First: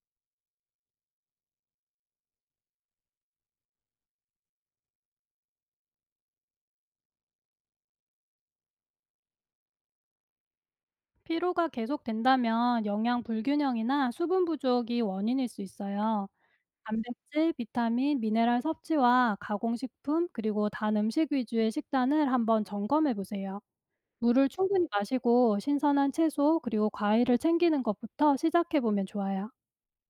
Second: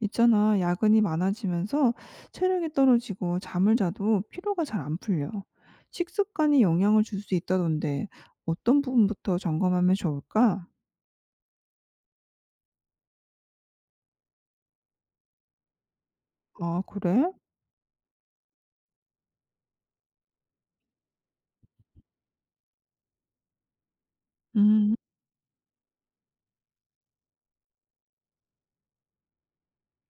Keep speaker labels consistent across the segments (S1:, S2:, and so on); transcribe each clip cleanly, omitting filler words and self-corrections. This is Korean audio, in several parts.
S1: 있잖아, 야근이 많아지면서 체력이 떨어지고 잠을 자도 피로가 잘 안 풀려. 식습관이 영향을 줄 수 있다던데 어떤 부분부터 점검하면 좋을까?
S2: 피로가 계속된다면 영양 불균형이나 수분 부족이 원인일 수 있어요.
S1: 아, 그래?
S2: 단백질, 비타민, 미네랄 섭취와 가공식품, 그리고 단 음식 위주의 식단을 한번 점검해 보세요. 물을 충분히
S1: 음,
S2: 마시고 신선한 채소, 그리고 과일을 챙기는 것부터 시작해 보면 좋아요.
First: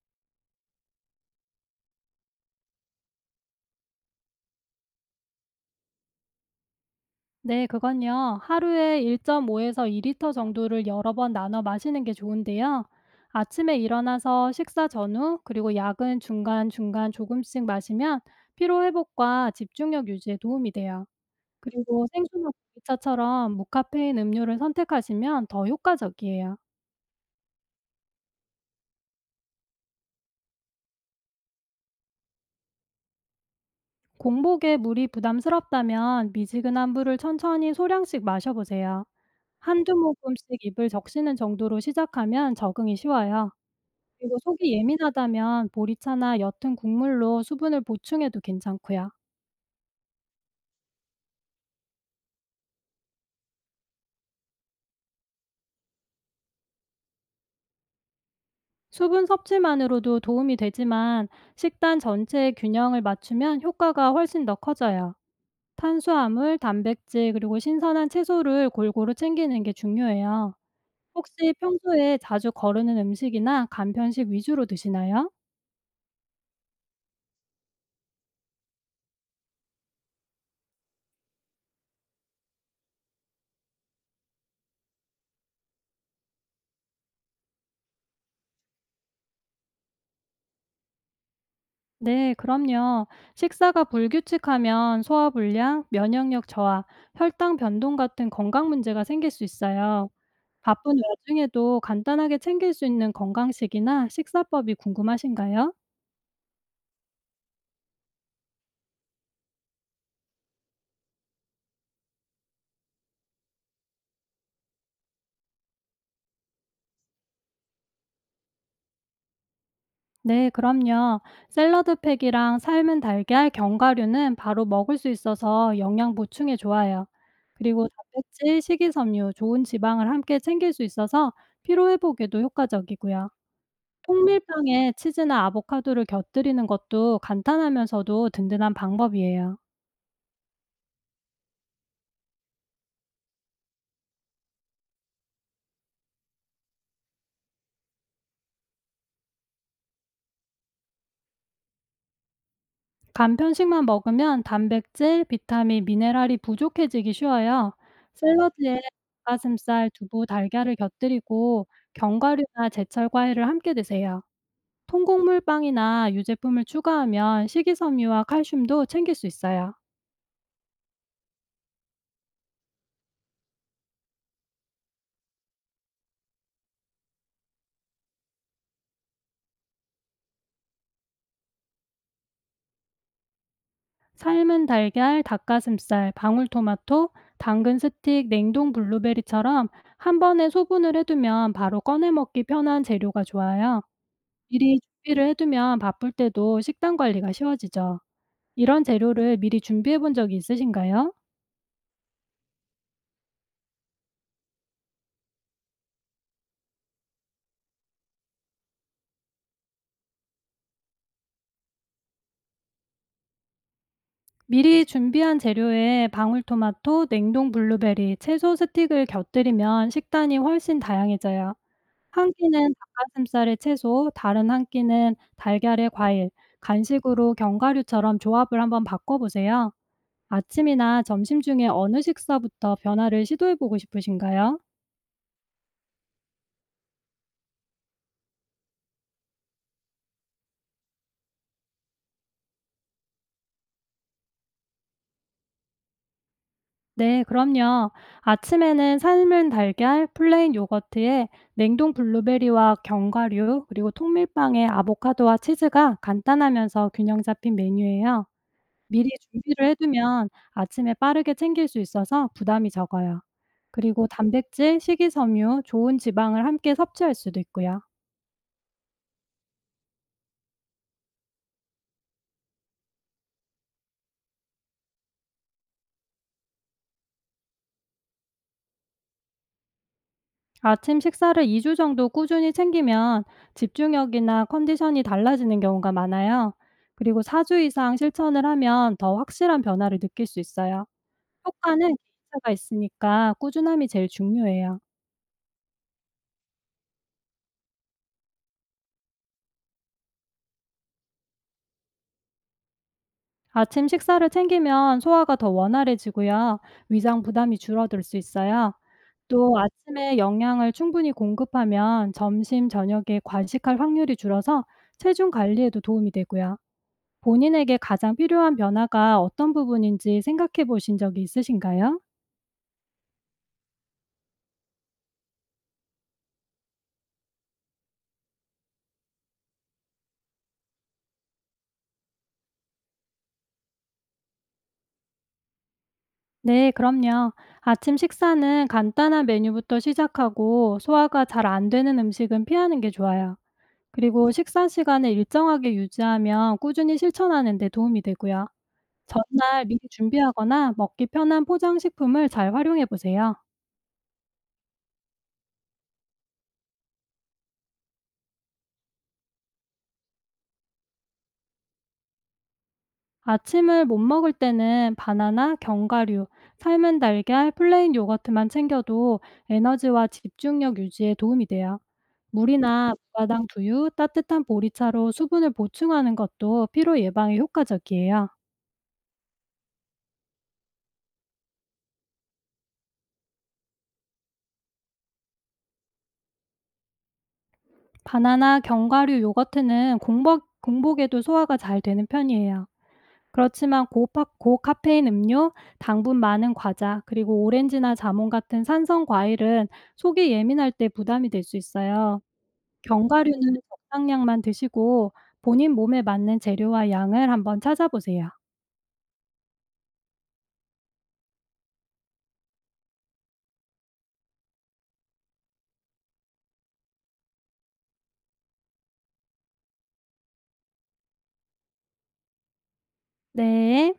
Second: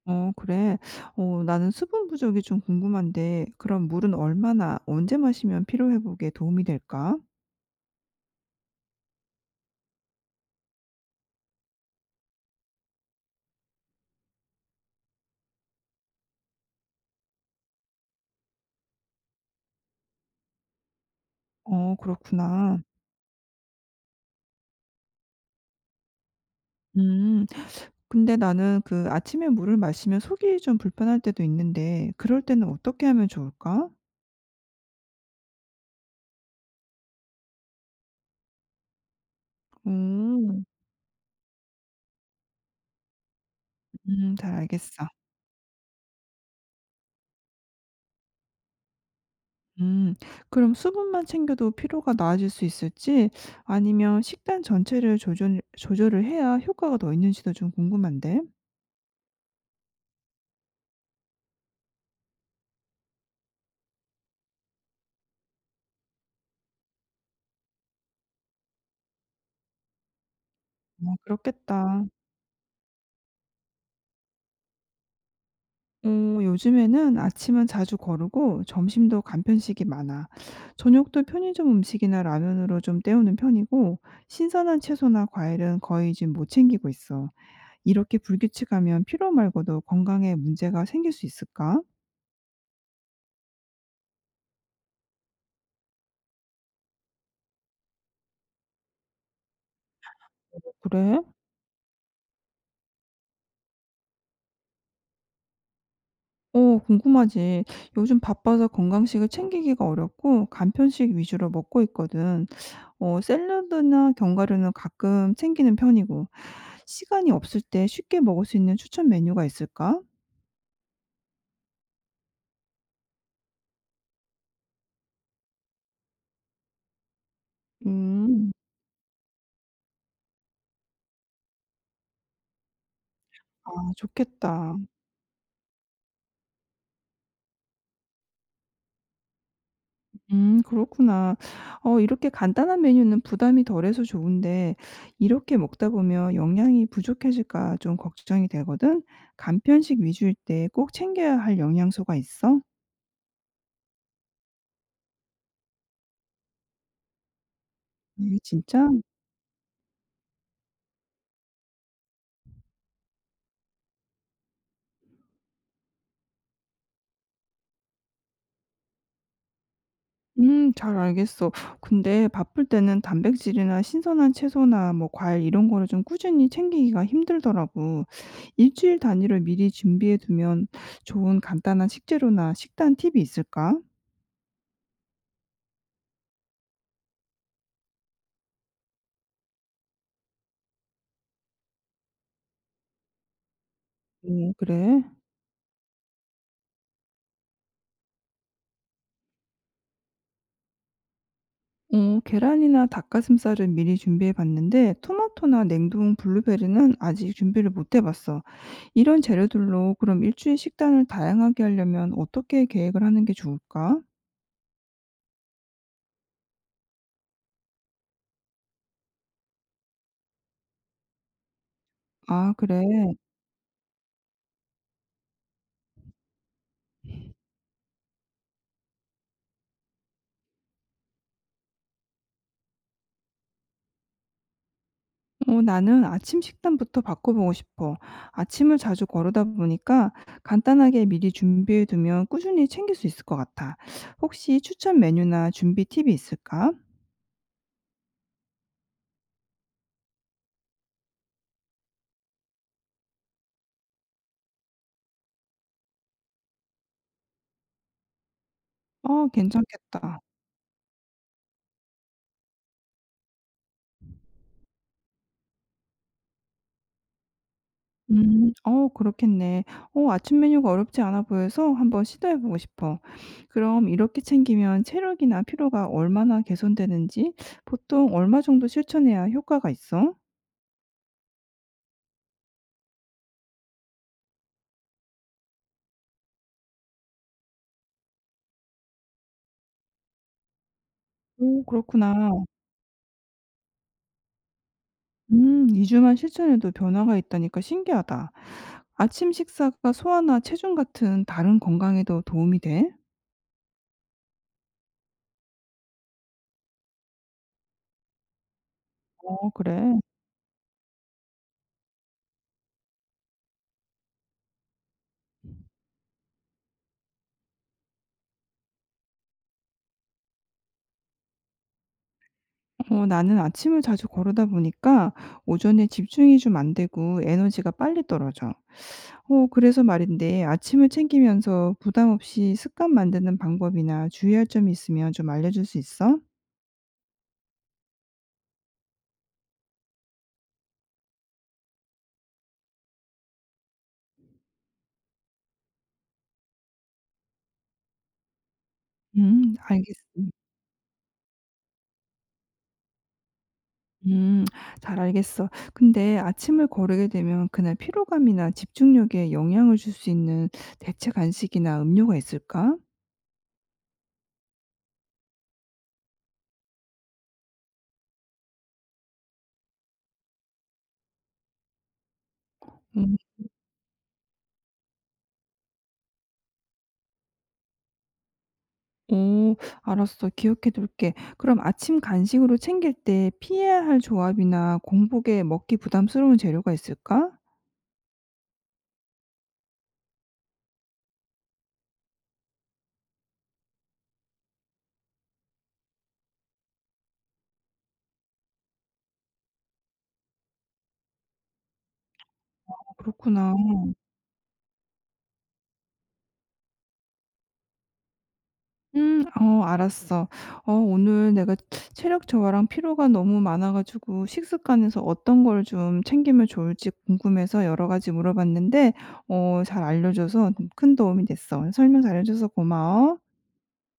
S1: 그래. 나는 수분 부족이 좀 궁금한데 그럼 물은 얼마나 언제 마시면 피로 회복에 도움이 될까?
S2: 네, 그건요. 하루에 1.5에서 2리터 정도를 여러 번 나눠 마시는 게 좋은데요. 아침에 일어나서 식사 전후, 그리고 약은 중간중간 조금씩 마시면 피로회복과 집중력 유지에 도움이 돼요.
S1: 어,
S2: 그리고 생수나
S1: 그렇구나.
S2: 공기차처럼 무카페인 음료를 선택하시면 더 효과적이에요.
S1: 음, 근데 나는 그 아침에 물을 마시면 속이 좀 불편할 때도 있는데 그럴 때는 어떻게 하면 좋을까?
S2: 공복에 물이 부담스럽다면 미지근한 물을 천천히 소량씩 마셔보세요. 한두 모금씩
S1: 음.
S2: 입을 적시는 정도로 시작하면 적응이 쉬워요. 그리고
S1: 잘
S2: 속이
S1: 알겠어.
S2: 예민하다면 보리차나 옅은 국물로 수분을 보충해도 괜찮고요.
S1: 음 그럼 수분만 챙겨도 피로가 나아질 수 있을지 아니면 식단 전체를 조절을 해야 효과가 더 있는지도 좀 궁금한데.
S2: 수분 섭취만으로도 도움이 되지만 식단 전체의 균형을 맞추면 효과가 훨씬 더 커져요. 탄수화물, 단백질, 그리고 신선한 채소를 골고루 챙기는 게 중요해요.
S1: 어
S2: 혹시
S1: 그렇겠다.
S2: 평소에 자주 거르는 음식이나 간편식 위주로 드시나요?
S1: 어 요즘에는 아침은 자주 거르고 점심도 간편식이 많아. 저녁도 편의점 음식이나 라면으로 좀 때우는 편이고 신선한 채소나 과일은 거의 지금 못 챙기고 있어. 이렇게 불규칙하면 피로 말고도 건강에 문제가 생길 수 있을까?
S2: 네, 그럼요. 식사가 불규칙하면 소화불량, 면역력 저하, 혈당 변동 같은 건강 문제가 생길 수 있어요.
S1: 어
S2: 바쁜
S1: 그래?
S2: 와중에도 간단하게 챙길 수 있는 건강식이나 식사법이 궁금하신가요?
S1: 어 궁금하지. 요즘 바빠서 건강식을 챙기기가 어렵고 간편식 위주로 먹고 있거든. 어 샐러드나 견과류는 가끔 챙기는 편이고. 시간이 없을 때 쉽게 먹을 수 있는 추천 메뉴가 있을까?
S2: 네, 그럼요. 샐러드팩이랑 삶은 달걀, 견과류는 바로 먹을 수 있어서 영양 보충에 좋아요. 그리고
S1: 음.
S2: 단백질, 식이섬유, 좋은 지방을 함께 챙길 수 있어서 피로 회복에도 효과적이고요.
S1: 아 좋겠다.
S2: 통밀빵에 치즈나 아보카도를 곁들이는 것도 간단하면서도 든든한 방법이에요.
S1: 그렇구나. 어 이렇게 간단한 메뉴는 부담이 덜해서 좋은데 이렇게 먹다 보면 영양이 부족해질까 좀 걱정이 되거든. 간편식 위주일 때 꼭 챙겨야 할 영양소가 있어?
S2: 간 편식만 먹으면 단백질, 비타민, 미네랄이 부족해지기 쉬워요. 샐러드에
S1: 진짜?
S2: 닭가슴살, 두부, 달걀을 곁들이고 견과류나 제철 과일을 함께 드세요. 통곡물 빵이나 유제품을 추가하면 식이섬유와 칼슘도 챙길 수 있어요.
S1: 잘 알겠어. 근데 바쁠 때는 단백질이나 신선한 채소나 뭐 과일 이런 거를 좀 꾸준히 챙기기가 힘들더라고. 일주일 단위로 미리 준비해 두면 좋은 간단한 식재료나 식단 팁이 있을까?
S2: 삶은 달걀, 닭가슴살, 방울토마토, 당근 스틱, 냉동 블루베리처럼 한 번에 소분을 해두면 바로 꺼내 먹기 편한 재료가 좋아요.
S1: 오
S2: 미리
S1: 그래?
S2: 준비를 해 두면 바쁠 때도 식단 관리가 쉬워지죠. 이런 재료를 미리 준비해 본 적이 있으신가요?
S1: 어 계란이나 닭가슴살은 미리 준비해 봤는데 토마토나 냉동 블루베리는 아직 준비를 못 해 봤어. 이런 재료들로 그럼 일주일 식단을 다양하게 하려면 어떻게 계획을 하는 게 좋을까?
S2: 미리 준비한 재료에 방울토마토, 냉동 블루베리, 채소 스틱을 곁들이면 식단이 훨씬 다양해져요. 한
S1: 아
S2: 끼는
S1: 그래.
S2: 닭가슴살에 채소, 다른 한 끼는 달걀에 과일, 간식으로 견과류처럼 조합을 한번 바꿔 보세요. 아침이나 점심 중에 어느 식사부터 변화를 시도해 보고 싶으신가요?
S1: 어, 나는 아침 식단부터 바꿔보고 싶어. 아침을 자주 거르다 보니까 간단하게 미리 준비해두면 꾸준히 챙길 수 있을 것 같아. 혹시 추천 메뉴나 준비 팁이 있을까?
S2: 네, 그럼요. 아침에는 삶은 달걀, 플레인 요거트에 냉동 블루베리와 견과류, 그리고 통밀빵에 아보카도와 치즈가 간단하면서 균형 잡힌 메뉴예요. 미리
S1: 어,
S2: 준비를
S1: 괜찮겠다.
S2: 해두면 아침에 빠르게 챙길 수 있어서 부담이 적어요. 그리고 단백질, 식이섬유, 좋은 지방을 함께 섭취할 수도 있고요.
S1: 그렇겠네. 아침 메뉴가 어렵지 않아 보여서 한번 시도해보고 싶어. 그럼 이렇게 챙기면 체력이나 피로가 얼마나 개선되는지 보통 얼마 정도 실천해야 효과가 있어?
S2: 아침 식사를 2주 정도 꾸준히 챙기면 집중력이나 컨디션이 달라지는 경우가 많아요. 그리고 4주 이상 실천을 하면 더 확실한 변화를 느낄 수 있어요.
S1: 오,
S2: 효과는
S1: 그렇구나.
S2: 기차가 있으니까 꾸준함이 제일 중요해요.
S1: 2주 주만 실천해도 변화가 있다니까 신기하다. 아침 식사가 소화나 체중 같은 다른 건강에도 도움이 돼?
S2: 아침 식사를 챙기면 소화가 더 원활해지고요. 위장 부담이 줄어들 수 있어요.
S1: 어
S2: 또
S1: 그래?
S2: 아침에 영양을 충분히 공급하면 점심, 저녁에 과식할 확률이 줄어서 체중 관리에도 도움이 되고요. 본인에게 가장 필요한 변화가 어떤 부분인지 생각해 보신 적이 있으신가요?
S1: 어 나는 아침을 자주 거르다 보니까 오전에 집중이 좀 안 되고 에너지가 빨리 떨어져. 어 그래서 말인데 아침을 챙기면서 부담 없이 습관 만드는 방법이나 주의할 점이 있으면 좀 알려줄 수 있어?
S2: 네, 그럼요. 아침 식사는 간단한 메뉴부터 시작하고 소화가 잘 안 되는 음식은 피하는 게 좋아요. 그리고 식사 시간을 일정하게 유지하면 꾸준히 실천하는 데 도움이 되고요. 전날 미리
S1: 알겠어.
S2: 준비하거나 먹기 편한 포장식품을 잘 활용해 보세요.
S1: 음. 잘 알겠어. 근데 아침을 거르게 되면 그날 피로감이나 집중력에 영향을 줄 수 있는 대체 간식이나 음료가 있을까?
S2: 아침을 못 먹을 때는 바나나, 견과류, 삶은 달걀, 플레인 요거트만 챙겨도 에너지와 집중력 유지에 도움이 돼요. 물이나
S1: 음.
S2: 무가당 두유, 따뜻한 보리차로 수분을 보충하는 것도 피로 예방에 효과적이에요.
S1: 오, 알았어. 기억해 둘게. 그럼 아침 간식으로 챙길 때 피해야 할 조합이나 공복에 먹기 부담스러운 재료가 있을까?
S2: 바나나, 견과류, 요거트는 공복, 공복에도 소화가 잘 되는 편이에요. 그렇지만 고카페인 음료, 당분 많은 과자, 그리고 오렌지나 자몽 같은 산성 과일은 속이 예민할 때 부담이 될 수 있어요.
S1: 아, 그렇구나.
S2: 견과류는 적당량만 드시고 본인 몸에 맞는 재료와 양을 한번 찾아보세요.
S1: 음. 어 알았어. 어 오늘 내가 체력 저하랑 피로가 너무 많아 가지고 식습관에서 어떤 걸 좀 챙기면 좋을지 궁금해서 여러 가지 물어봤는데 어 잘 알려 줘서 큰 도움이 됐어. 설명 잘해 줘서 고마워.
S2: 네.